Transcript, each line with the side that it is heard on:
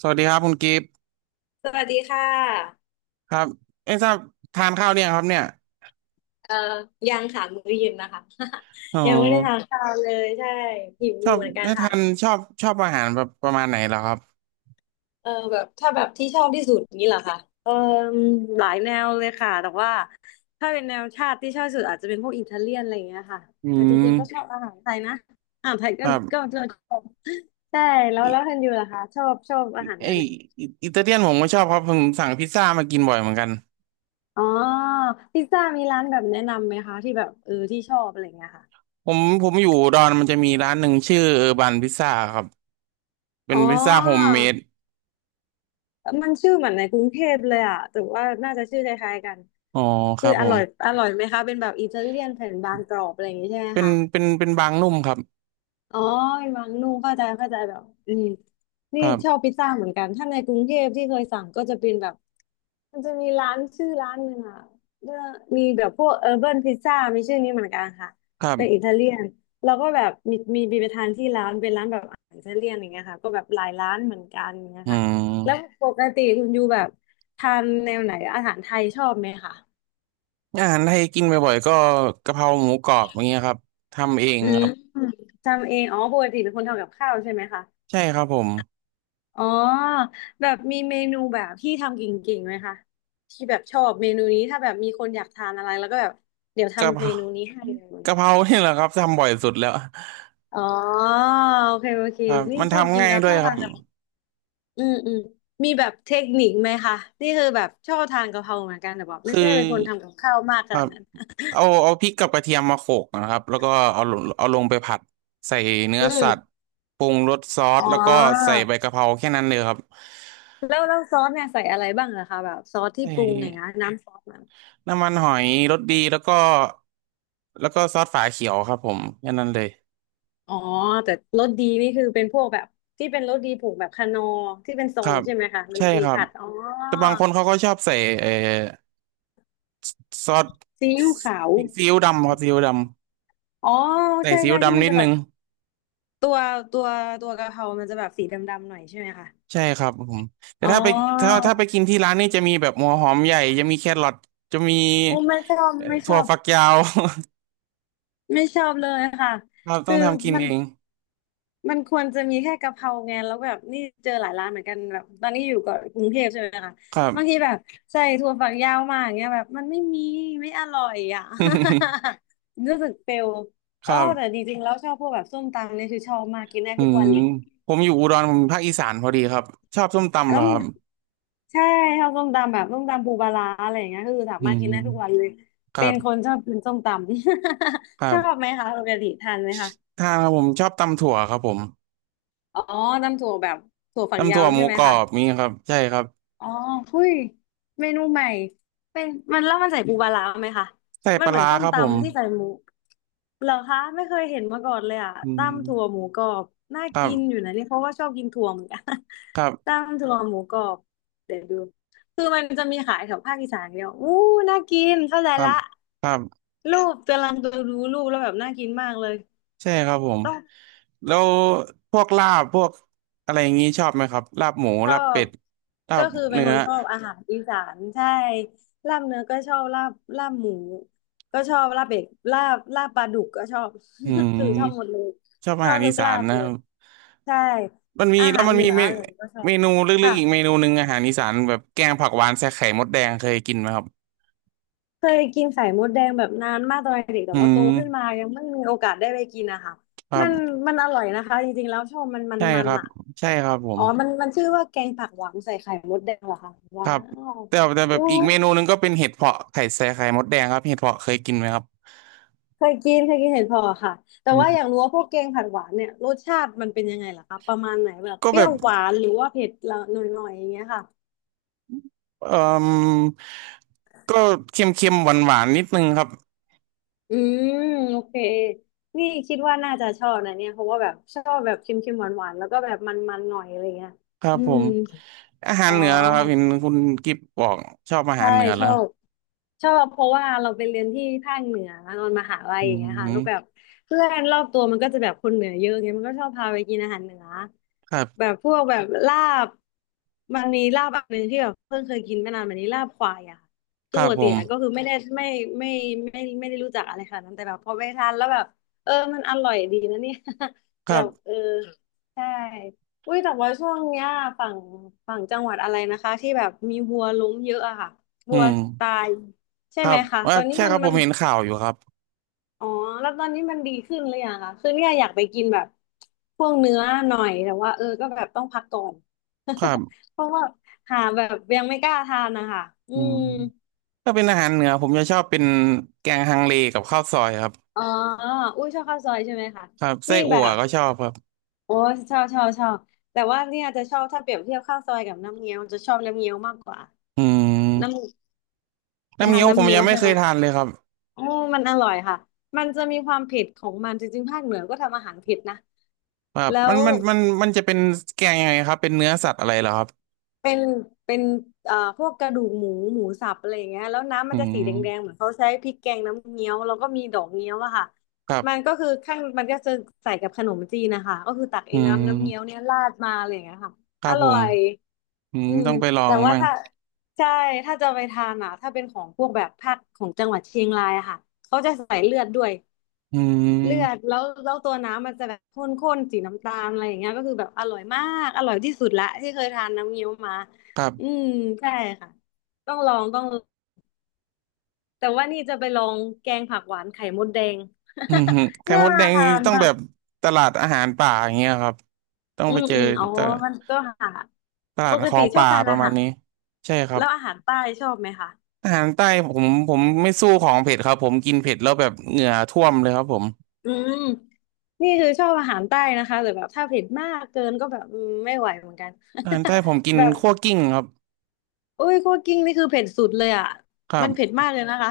right: สวัสดีครับคุณกิฟต์
left: สวัสดีค่ะ
right: ครับเอ้ทราบทานข้าวเนี่ยงครับเนี่ย
left: เอ่อยังค่ะมื้อเย็นนะคะ
right: อ๋อ
left: ยังไม่ได้ทานข้าวเลยใช่หิว
right: ช
left: อ
right: อ
left: ยู่
right: บ
left: เหมือนกัน
right: ถ้า
left: ค่ะ
right: ทานชอบอาหารแบบประมาณไหนเหรอครับ
left: เออแบบถ้าแบบที่ชอบที่สุดนี่เหรอคะเออหลายแนวเลยค่ะแต่ว่าถ้าเป็นแนวชาติที่ชอบที่สุดอาจจะเป็นพวกอิตาเลียนอะไรอย่างเงี้ยค่ะ
right: อื
left: แต่จริงๆก็ชอ
right: ม
left: บอาหารไทยนะอาหารไทย
right: ค
left: ก็
right: รั
left: ก็
right: บ
left: ก็ชอบใช่แล้ว
right: ิ
left: แล้วคุณอยู่ล่ะคะชอบอา
right: อิ
left: หาร
right: ไอ
left: แนวไหน
right: อิอิตาเลียนผมก็ชอบครับผมสั่งพิซซ่ามากินบ่อยเหมือนกัน
left: อ๋อพิซซ่ามีร้านแบบแนะนำไหมคะที่แบบเออที่ชอบอะไรอย่างเงี้ยค่ะ
right: ผมอยู่อุดอนมันจะมีร้านหนึ่งชื่อเออร์บันพิซซ่าครับเป็
left: อ๋
right: น
left: อ
right: พิซซ่าโฮมเมด
left: มันชื่อเหมือนในกรุงเทพเลยอ่ะแต่ว่าน่าจะชื่อคล้ายๆกัน
right: อ๋อค
left: คื
right: รั
left: อ
right: บ
left: อ
right: ผ
left: ร่
right: ม
left: อยอร่อยไหมคะ เป็นแบบอิตาเลียนแผ่นบางกรอบอะไรอย่างนี้ใช่ไหม
right: เป็น
left: คะ
right: เป็นเป็นบางนุ่มครับ
left: อ๋อมีมังนุ่งเข้าใจแบบอืม
right: ค
left: นี่
right: รั
left: ชอบ
right: บ
left: พิซซ่าเหมือนกันถ้าในกรุงเทพที่เคยสั่งก็จะเป็นแบบมันจะมีร้านชื่อร้านหนึ่งอ่ะเออมีแบบพวกเออร์เบิร์นพิซซ่ามีชื่อนี้เหมือนกันค่ะ
right: ครั
left: เป็นอิ
right: บ
left: ตาเลียนแล้วก็แบบมีไปทานที่ร้านเป็นร้านแบบอาหารอิตาเลียนอย่างเงี้ยค่ะก็แบบหลายร้านเหมือนกันอย่างเงี้ย
right: อื
left: ค่ะแล้ว
right: ม
left: ปกติคุณยูแบบทานแนวไหนอาหารไทยชอบไหมคะ
right: อาหารไทยกินบ่อยๆก็กะเพราหมูกรอบอย่างเงี้ยครับทำเอง
left: อื
right: ค
left: ม
right: รับ
left: ทำเองอ๋อปกติเป็นคนทำกับข้าวใช่ไหมคะ
right: ใช่ครับผม
left: อ๋อแบบมีเมนูแบบที่ทำเก่งๆไหมคะที่แบบชอบเมนูนี้ถ้าแบบมีคนอยากทานอะไรแล้วก็แบบเดี๋ยว
right: กะเพ
left: ทำเม
right: รา
left: นูนี้ให้เลย
right: กะเพราเนี่ยแหละครับทำบ่อยสุดแล้ว
left: อ๋อโอเค
right: ครับ
left: นี่
right: มัน
left: ชอบ
right: ทำ
left: กิน
right: ง่าย
left: แล้ว
right: ด้ว
left: ช
right: ย
left: อบ
right: ครั
left: ทาน
right: บ
left: กะเพราอืมอืมมีแบบเทคนิคไหมคะนี่คือแบบชอบทานกะเพราเหมือนกันแต่แบบไม่
right: คือ
left: ใช่เป็นคนทำกับข้าวมากข
right: ครั
left: นาด
right: บ
left: นั้น
right: เอาพริกกับกระเทียมมาโขลกนะครับแล้วก็เอาลงไปผัดใส่เนื้อ
left: อื
right: สัตว์
left: ม
right: ปรุงรสซอส
left: อ๋อ
right: แล้วก็ใส่ใบกะเพราแค่นั้นเลยครับ
left: แล้วซอสเนี่ยใส่อะไรบ้างเหรอคะแบบซอสที่
right: ใส่
left: ปรุงอย่างเงี้ยน้ำซอส
right: น้ำมันหอยรสดีแล้วก็แล้วก็ซอสฝาเขียวครับผมแค่นั้นเลย
left: อ๋อแต่รสดีนี่คือเป็นพวกแบบที่เป็นรสดีผูกแบบคานอร์ที่เป็นทร
right: ครั
left: ง
right: บ
left: ใช่ไหมคะร
right: ใช่
left: สดี
right: ครับ
left: ผัดอ๋อ
right: แต่บางคนเขาก็ชอบใส่เอ่อซอส
left: ซีอิ๊วขาว
right: ซีอิ๊วดำครับซีอิ๊วดำ
left: อ๋อ
right: ใส่
left: ใช่
right: ซีอิ๊
left: ใช่
right: ว
left: ที่
right: ดำ
left: มัน
right: นิด
left: จะแบ
right: นึ
left: บ
right: ง
left: ตัวตัวตัวกะเพรามันจะแบบสีดำๆหน่อยใช่ไหมคะ
right: ใช่ครับผมแต่
left: อ๋
right: ถ้าไปถ้า
left: อ
right: ถ้าไปกินที่ร้านนี่จะมีแบบหัวหอมใหญ่จะมีแครอทจะมี
left: โอ้ไม่ชอบไม่ช
right: ถั่ว
left: อบ
right: ฝักยาว
left: ไม่ชอบเลยค่ะ
right: ครับต้อ
left: คือ
right: งทำกิน
left: มัน
right: เอง
left: มันควรจะมีแค่กะเพราไงแล้วแบบนี่เจอหลายร้านเหมือนกันแบบตอนนี้อยู่กับกรุงเทพใช่ไหมคะ
right: ครับ
left: บางทีแบบใส่ถั่วฝักยาวมาอย่างเงี้ยแบบมันไม่มีไม่อร่อยอ่ะ รู้สึกเฟล
right: ค
left: อ๋อ
right: รับ
left: แต่จริงๆแล้วชอบพวกแบบส้มตำเนี่ยคือชอบมากกินได้
right: อื
left: ทุกวั
right: ม
left: นเลย
right: ผมอยู่อุดรผมภาคอีสานพอดีครับชอบส้มตำเหร
left: แล้
right: อ
left: ว
right: ครับ
left: ใช่ชอบส้มตำแบบส้มตำปูปลาร้าอะไรอย่างเงี้ยคือสา
right: อื
left: มารถกินได้ทุกวัน
right: ม
left: เลย
right: ครั
left: เป็นคน
right: บ
left: ชอบกินส้มตำ
right: ครั
left: ชอบ
right: บ
left: ไหมคะปกติทานไหมคะ
right: ถ้าครับผมชอบตำถั่วครับผม
left: อ๋อตำถั่วแบบถั่วฝัก
right: ตำ
left: ยา
right: ถั่ว
left: ว
right: ห
left: ใช่
right: มู
left: ไหม
right: กร
left: คะ
right: อบนี่ครับใช่ครับ
left: อ๋อหุ้ยเมนูใหม่เป็นมันแล้วมันใส่ปูปลาร้าไหมคะ
right: ใส่
left: มั
right: ป
left: น
right: ลา
left: เหมือน
right: ร้า
left: ส้ม
right: ครับผม
left: ตำที่ใส่หมูเหรอคะไม่เคยเห็นมาก่อนเลยอ่ะ
right: อื
left: ตำถั่ว
right: ม
left: หมูกรอบน่า
right: ครั
left: กินอยู่
right: บ
left: นะนี่เพราะว่าชอบกินถั่วเหมือนกัน
right: ครั บ
left: ตำถั่วหมูกรอบเดี๋ยวดูคือมันจะมีขายแถวภาคอีสานเดียวอู้น่ากินเข้าใจ
right: ครับ
left: ละ
right: ครับ
left: รูปกำลังดูรูปแล้วแบบน่ากินมากเลย
right: ใช่ครับผม
left: ต้อง
right: แล้วพวกลาบพวกอะไรอย่างงี้ชอบไหมครับลาบหมู
left: ชอ
right: ลาบเป็
left: บ
right: ดลา
left: ก็
right: บ
left: คือเป็น
right: เนื้
left: ค
right: อ
left: นชอบอาหารอีสานใช่ลาบเนื้อก็ชอบลาบหมูก็ชอบลาบเป็ดลาบปลาดุกก็ชอบ
right: อื
left: คือชอบหมด
right: ม
left: เลย
right: ชอบ
left: ช
right: อา
left: อ
right: หา
left: บ
right: ร
left: ทุ
right: อี
left: ก
right: สา
left: ลา
right: น
left: บ
right: นะ
left: เล
right: ครั
left: ย
right: บ
left: ใช่
right: มันมี
left: อา
right: แล้
left: หา
right: ว
left: ร
right: มัน
left: เหนื
right: มี
left: ออะไรก็ชอ
right: เม
left: บ
right: นูลึก
left: ค่ะ
right: ๆอีกเมนูหนึ่งอาหารอีสานแบบแกงผักหวานใส่ไข่มดแดงเคยกินไหมครับ
left: เคยกินไข่มดแดงแบบนานมากตอนเด็กแต่
right: อื
left: ว่าโตขึ้น
right: ม
left: มายังไม่มีโอกาสได้ไปกินนะคะ
right: ครั
left: มั
right: บ
left: นมันอร่อยนะคะจริงๆแล้วชอบมันมัน
right: ใช่
left: มั
right: ค
left: น
right: รับ
left: อ่ะ
right: ใช่ครับผ
left: อ๋
right: ม
left: อมันชื่อว่าแกงผักหวานใส่ไข่มดแดงเหรอคะ
right: ค
left: ว้า
right: รับ
left: ว
right: แต่แบ
left: อู้
right: บอีกเมนูหนึ่งก็เป็นเห็ดเผาะไข่ใส่ไข่มดแดงครับเห็ดเผาะเคยกินไหมครับ
left: เคยกินเห็ดเผาะค่ะแต่
right: อื
left: ว่าอยาก
right: ม
left: รู้ว่าพวกแกงผัดหวานเนี่ยรสชาติมันเป็นยังไงล่ะคะประมาณไหนแบบ
right: ก็
left: เป
right: แบ
left: รี้ย
right: บ
left: วหวานหรือว่าเผ็ดละหน่อยๆอย่างเงี้ยค่ะ
right: เอ่อก็เค็มๆหวานๆนิดนึงครับ
left: อืมโอเคนี่คิดว่าน่าจะชอบนะเนี่ยเพราะว่าแบบชอบแบบเค็มๆหวานๆแล้วก็แบบมันๆหน่อยอะไรเงี้ย
right: ครับ
left: อื
right: ผ
left: ม
right: มอาหา
left: อ๋
right: ร
left: อ
right: เหนือแล้วครับเห็นคุณกิฟบอกชอบอาหา
left: ใช่
right: รเหนือ
left: ช
right: แล้
left: อ
right: ว
left: บ ชอบเพราะว่าเราไปเรียนที่ภาคเหนือตอนมหาลัย
right: อื
left: อย่างเงี้ยค่ะแล้วแบบ
right: ม
left: เพื่อนรอบตัวมันก็จะแบบคนเหนือเยอะเงยมันก็ชอบพาไปกินอาหารเหนือ
right: ครั
left: แบ
right: บ
left: บพวกแบบลาบมันมีลาบอันหนึ่งที่แบบเพิ่งเคยกินไม่นานมานี้ลาบควายอะค่ะ
right: ค
left: คือ
right: รั
left: ป
right: บ
left: ก
right: ผ
left: ติ
right: ม
left: อะก็คือไม่ได้ไม่ไม่ไม่ได้รู้จักอะไรค่ะนาดนั้นแต่แบบพอไปทานแล้วแบบเออมันอร่อยดีนะเนี่ย
right: ค
left: แบ
right: รับ
left: บเออใช่อุ้ยแต่ว่าช่วงเนี้ยฝั่งฝั่งจังหวัดอะไรนะคะที่แบบมีวัวล้มเยอะอะค่ะ
right: อื
left: วัว
right: ม
left: ตาย ใช่
right: ค
left: ไหม
right: รับ
left: คะ
right: ว่า
left: ตอนนี้
right: ใช่
left: มั
right: ค
left: น
right: รับผ
left: มัน
right: มเห็นข่าวอยู่ครับ
left: อ๋อแล้วตอนนี้มันดีขึ้นหรือยังคะคือเนี่ยอยากไปกินแบบพวกเนื้อหน่อย แต่ว่าก็แบบต้องพักก่อน
right: ครับ
left: เพราะว่าหาแบบยังไม่กล้าทานนะคะอื
right: อืม
left: ม
right: ถ้าเป็นอาหารเหนือผมจะชอบเป็นแกงฮังเลกับข้าวซอยครับ
left: อ๋ออุ้ยชอบข้าวซอยใช่ไหมคะ
right: ครับไส้
left: นี่แบ
right: อั่ว
left: บ
right: ก็ชอบครับ
left: โอ้ชอบชอบชอบแต่ว่าเนี่ยจะชอบถ้าเปรียบเทียบข้าวซอยกับน้ำเงี้ยวจะชอบน้ำเงี้ยวมากกว่า
right: อื
left: น้
right: ม
left: ำไป
right: น้ำ
left: ทา
right: เงี้
left: น
right: ยวผ
left: น้ำ
right: ม
left: เงี้ย
right: ยั
left: ว
right: งไม่
left: ใช่
right: เค
left: ไหม
right: ยทานเลยครับ
left: โอ้มันอร่อยค่ะ มันจะมีความเผ็ดของมัน จริงๆภาคเหนือก็ทำอาหารเผ็ดนะ
right: ครับ
left: แล้
right: มั
left: ว
right: นมันมันมันจะเป็นแกงยังไงครับเป็นเนื้อสัตว์อะไรเหรอครับ
left: เป็นเป็นพวกกระดูกหมูหมูสับอะไรอย่างเงี้ยแล้วน้ำ
right: อื
left: มันจะสีแดงๆ
right: ม
left: เหมือนเขาใช้พริกแกงน้ำเงี้ยวแล้วก็มีดอกเงี้ยวอะค่ะ
right: ครั
left: มัน
right: บ
left: ก็คือข้างมันก็จะใส่กับขนมจีนนะคะก็คือตัก
right: อื
left: ไอ้น้ำน้ำเงี้ยว
right: ม
left: เนี่ยราดมาอะไรอย่างเงี้ยค่ะ
right: ครั
left: อ
right: บผ
left: ร่อ
right: ม
left: ย
right: อืม
left: อืม
right: ต้องไปลอ
left: แต่
right: ง
left: ว่า
right: มั่ง
left: ถ้าใช่ถ้าจะไปทานอะถ้าเป็นของพวกแบบภาคของจังหวัดเชียงรายอะค่ะเขาจะใส่เลือดด้วย
right: อื
left: เลื
right: ม
left: อดแล้วตัวน้ำมันจะแบบข้นๆสีน้ำตาลอะไรอย่างเงี้ยก็คือแบบอร่อยมากอร่อยที่สุดละที่เคยทานน้ำเงี้ยวมา
right: ครั
left: อื
right: บ
left: มใช่ค่ะต้องลองต้องลองแต่ว่านี่จะไปลองแกงผักหวานไข่มดแดง
right: อืมฮึ ไข่
left: น่า
right: มดแดงนี่
left: ทาน
right: ต้อง
left: มา
right: แบ
left: ก
right: บตลาดอาหารป่าอย่างเงี้ยครับต้อง
left: อื
right: ไป
left: ม
right: เจอ
left: อืมอ๋อ
right: ตลาด
left: มันก็หา
right: ตลา
left: ป
right: ด
left: ก
right: ขอ
left: ติ
right: ง
left: ชอบ
right: ป่า
left: ทาน
right: ป
left: อา
right: ระมาณ
left: หาร
right: นี้ ใช่ครับ
left: แล้วอาหารใต้ชอบไหมคะ
right: อาหารใต้ผมไม่สู้ของเผ็ดครับผมกินเผ็ดแล้วแบบเหงื่อท่วมเลยครับผม
left: อืมนี่คือชอบอาหารใต้นะคะแต่แบบถ้าเผ็ดมากเกินก็แบบอืมไม่ไหวเหมือนกัน
right: อาหารใต้ผมกิน
left: แบบ
right: คั่วกิ้งครับ
left: โอ้ยคั่วกลิ้งนี่คือเผ็ดสุดเลยอ่ะ
right: ครั
left: มั
right: บ
left: นเผ็ดมากเลยนะคะ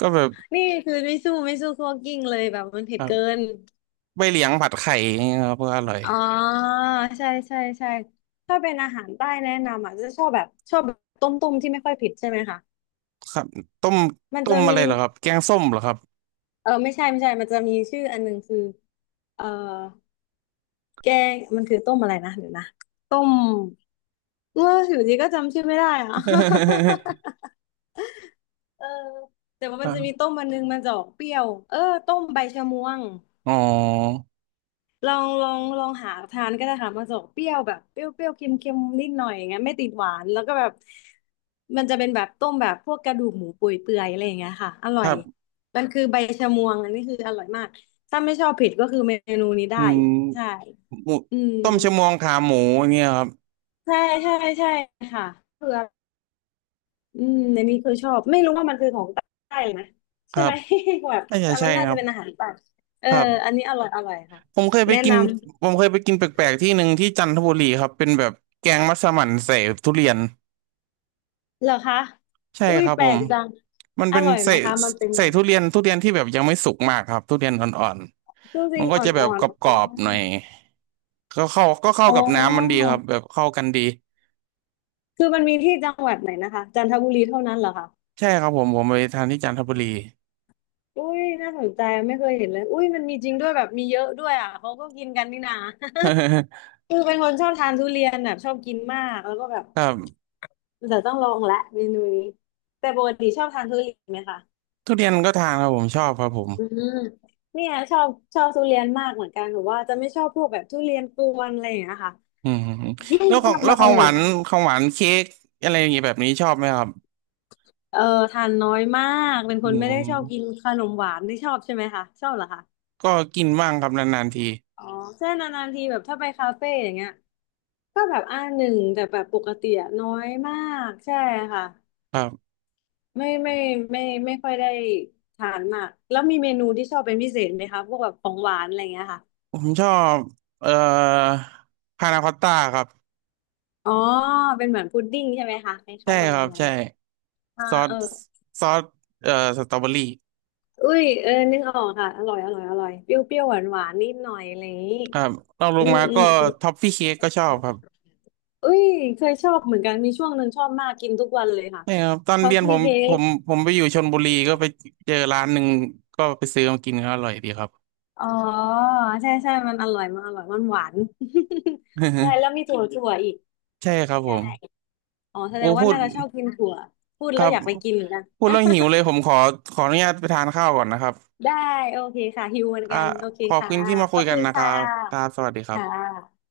right: ก็แบบ
left: นี่คือไม่สู้ไม่สู้คั่วกลิ้งเลยแบบมันเผ็
right: ค
left: ด
right: รั
left: เกิ
right: บ
left: น
right: ใบเหลียงผัดไข่อย่างเงี้ยครับก็อร่อย
left: อ๋อใช่ใช่ใช่ถ้าเป็นอาหารใต้แนะนำอ่ะจะชอบแบบชอบแบบต้มต้มที่ไม่ค่อยเผ็ดใช่ไหมคะ
right: ครับต้ม
left: มัน
right: ต้
left: จะ
right: มอะ
left: มี
right: ไรเหรอครับแกงส้มเหรอครับ
left: ไม่ใช่ไม่ใช่มันจะมีชื่ออันหนึงคือเออแกงมันคือต้มอะไรนะเดี๋ยวนะต้มอยู่ดีก็จำชื่อไม่ได้อ่ะ เออแต่ว่า
right: ค
left: มัน
right: รั
left: จะมี
right: บ
left: ต้มมันนึงมันจะออกเปรี้ยวเออต้มใบชะมวง
right: อ๋อ
left: ลองลองลองหาทานก็ได้ค่ะมันจะออกเปรี้ยวแบบเปรี้ยวเปรี้ยวเค็มเค็มนิดหน่อยอย่างเงี้ยไม่ติดหวานแล้วก็แบบมันจะเป็นแบบต้มแบบพวกกระดูกหมูเปื่อยเปื่อยอะไรอย่างเงี้ยค่ะอร่
right: ค
left: อ
right: รั
left: ย
right: บ
left: มันคือใบชะมวงอันนี้คืออร่อยมากถ้าไม่ชอบเผ็ดก็คือเมนูนี้
right: อื
left: ได้
right: ม
left: ใช่
right: หมู
left: อืม
right: ต้มชะมวงขาหมูอย่างเงี้ยครับ
left: ใช่ใช่ใช่ค่ะเผื่อ อืมในนี้เคยชอบไม่รู้ว่ามันคือของใต้หรนะ
right: ค
left: ใช่
right: รั
left: ไห
right: บ
left: ม แบบ
right: น่าจะ
left: แต่มั
right: ใช่
left: นน่า
right: ค
left: จะ
right: รับ
left: เป็นอาหารใต้เออ
right: ครั
left: อัน
right: บ
left: นี้อร่อยอร่อยค่ะ
right: ผมเคยไป
left: แนะ
right: กิน
left: นำ
right: ผมเคยไปกินแปลกๆที่หนึ่งที่จันทบุรีครับเป็นแบบแกงมัสมั่นใส่ทุเรียน
left: เหรอคะ
right: ใช่
left: อุ้ย
right: ครับ
left: แป
right: ผ
left: ล
right: ม
left: กจัง
right: มัน
left: อ
right: เป็น
left: ร่อยไห
right: ใส่
left: มคะมันเป็น
right: ใส่
left: ยัง
right: ทุเรี
left: ไง
right: ยนทุเรียนที่แบบยังไม่สุกมากครับทุเรียนอ่อน
left: จ
right: ๆมั
left: ริง
right: นก็
left: ๆอ
right: จะแบบ
left: ่อน
right: กรอบๆหน่อ
left: ๆ
right: ยก็เข้า
left: อ๋อ
right: กับ
left: อ๋
right: น้ำมันดี
left: อ
right: ครับแบบเข้ากันดี
left: คือมันมีที่จังหวัดไหนนะคะจันทบุรีเท่านั้นเหรอคะ
right: ใช่ครับผมผมไปทานที่จันทบุรี
left: อุ้ยน่าสนใจไม่เคยเห็นเลยอุ้ยมันมีจริงด้วยแบบมีเยอะด้วยอ่ะเขาก็กินกันนี่นา คือเป็นคนชอบทานทุเรียนแบบชอบกินมากแล้วก็แบบ
right: ครับ
left: เดี๋ยวต้องลองละเมนูนี้แต่ปกติชอบทานทุเรียนไหมคะ
right: ทุเรียนก็ทานครับผมชอบครับผม
left: อืมเนี่ยชอบชอบทุเรียนมากเหมือนกันหรือว่าจะไม่ชอบพวกแบบทุเรียนกวนอะไรอย่างเงี้ยค่ะ
right: อืมอืมอืม
left: ไม่
right: แล้ว
left: รู้
right: ของ
left: ทำ
right: แล้
left: ไม
right: วของห
left: เหมื
right: วา
left: อน
right: น
left: กัน
right: ของหวานเค้กอะไรอย่างเงี้ยแบบนี้ชอบไหมครับ
left: เออทานน้อยมากเป็นค
right: อื
left: นไม่ได้ชอบกิน
right: ม
left: ขนมหวานไม่ชอบใช่ไหมคะชอบเหรอคะ
right: ก็กินบ้างครับนานๆที
left: อ๋อเช่นนานๆทีแบบถ้าไปคาเฟ่อย่างเงี้ยก็แบบอ่าหนึ่งแต่แบบปกติอะน้อยมากใช่ค่ะ
right: ครับ
left: ไม่ไม่ไม่ค่อยได้ทานมากแล้วมีเมนูที่ชอบเป็นพิเศษไหมคะพวกแบบของหวานอะไรอย่างเงี้ยค่ะ
right: ผมชอบเอ่อพานาคอตต้าครับ
left: อ๋อเป็นเหมือนพุดดิ้งใช่ไหมคะค
right: ใช่
left: ล้ายๆประ
right: ครั
left: มาณ
right: บ
left: นั้น
right: ใช่
left: อ่า
right: ซอส
left: เออ
right: ซอสเอ่อสตรอเบอรี่
left: อุ้ยเออนึกออกค่ะอร่อยอร่อยอร่อยเปรี้ยวเปรี้ยวหวานหวานนิดหน่อยอะไรอย่างนี้
right: ครับรองล
left: อื
right: ง
left: ม
right: มา
left: อื
right: ก็
left: มอืม
right: ท็อฟฟี่เค้กก็ชอบครับ
left: อุ้ยเคยชอบเหมือนกันมีช่วงหนึ่งชอบมากกินทุกวันเลยค่ะ
right: นี่ครับตอน
left: ชอ
right: เรี
left: บ
right: ยน
left: ซื้
right: ผ
left: อ
right: ม
left: เค้
right: ผ
left: ก
right: มผมไปอยู่ชลบุรีก็ไปเจอร้านหนึ่งก็ไปซื้อมากินก็อร่อยดีครับ
left: อ๋อใช่ใช่มันอร่อยมันอร่อยมันหวาน ใช่ แล้วมีถั่วถั่วอีก
right: ใช่ครับผ
left: ใช่
right: ม
left: อ๋อแส
right: โอ้
left: ดงว่า
right: พูด
left: น่าจะชอบกินถั่วพูด
right: ค
left: แล้
right: รั
left: ว
right: บ
left: อยากไปกินเหมือนกัน
right: พูดแล้วหิวเลยผมขอขออนุญาตไปทานข้าวก่อนนะครับ
left: ได้โอเคค่ะหิวเหมือน
right: อ่า
left: กันโอเค
right: ขอบ
left: ค่ะ
right: คุณที่มา
left: ข
right: คุ
left: อ
right: ย
left: บ
right: กั
left: คุ
right: น
left: ณ
right: นะค
left: ค่
right: รับครั
left: ะ
right: บสวัสดีครั
left: ค่
right: บ
left: ะ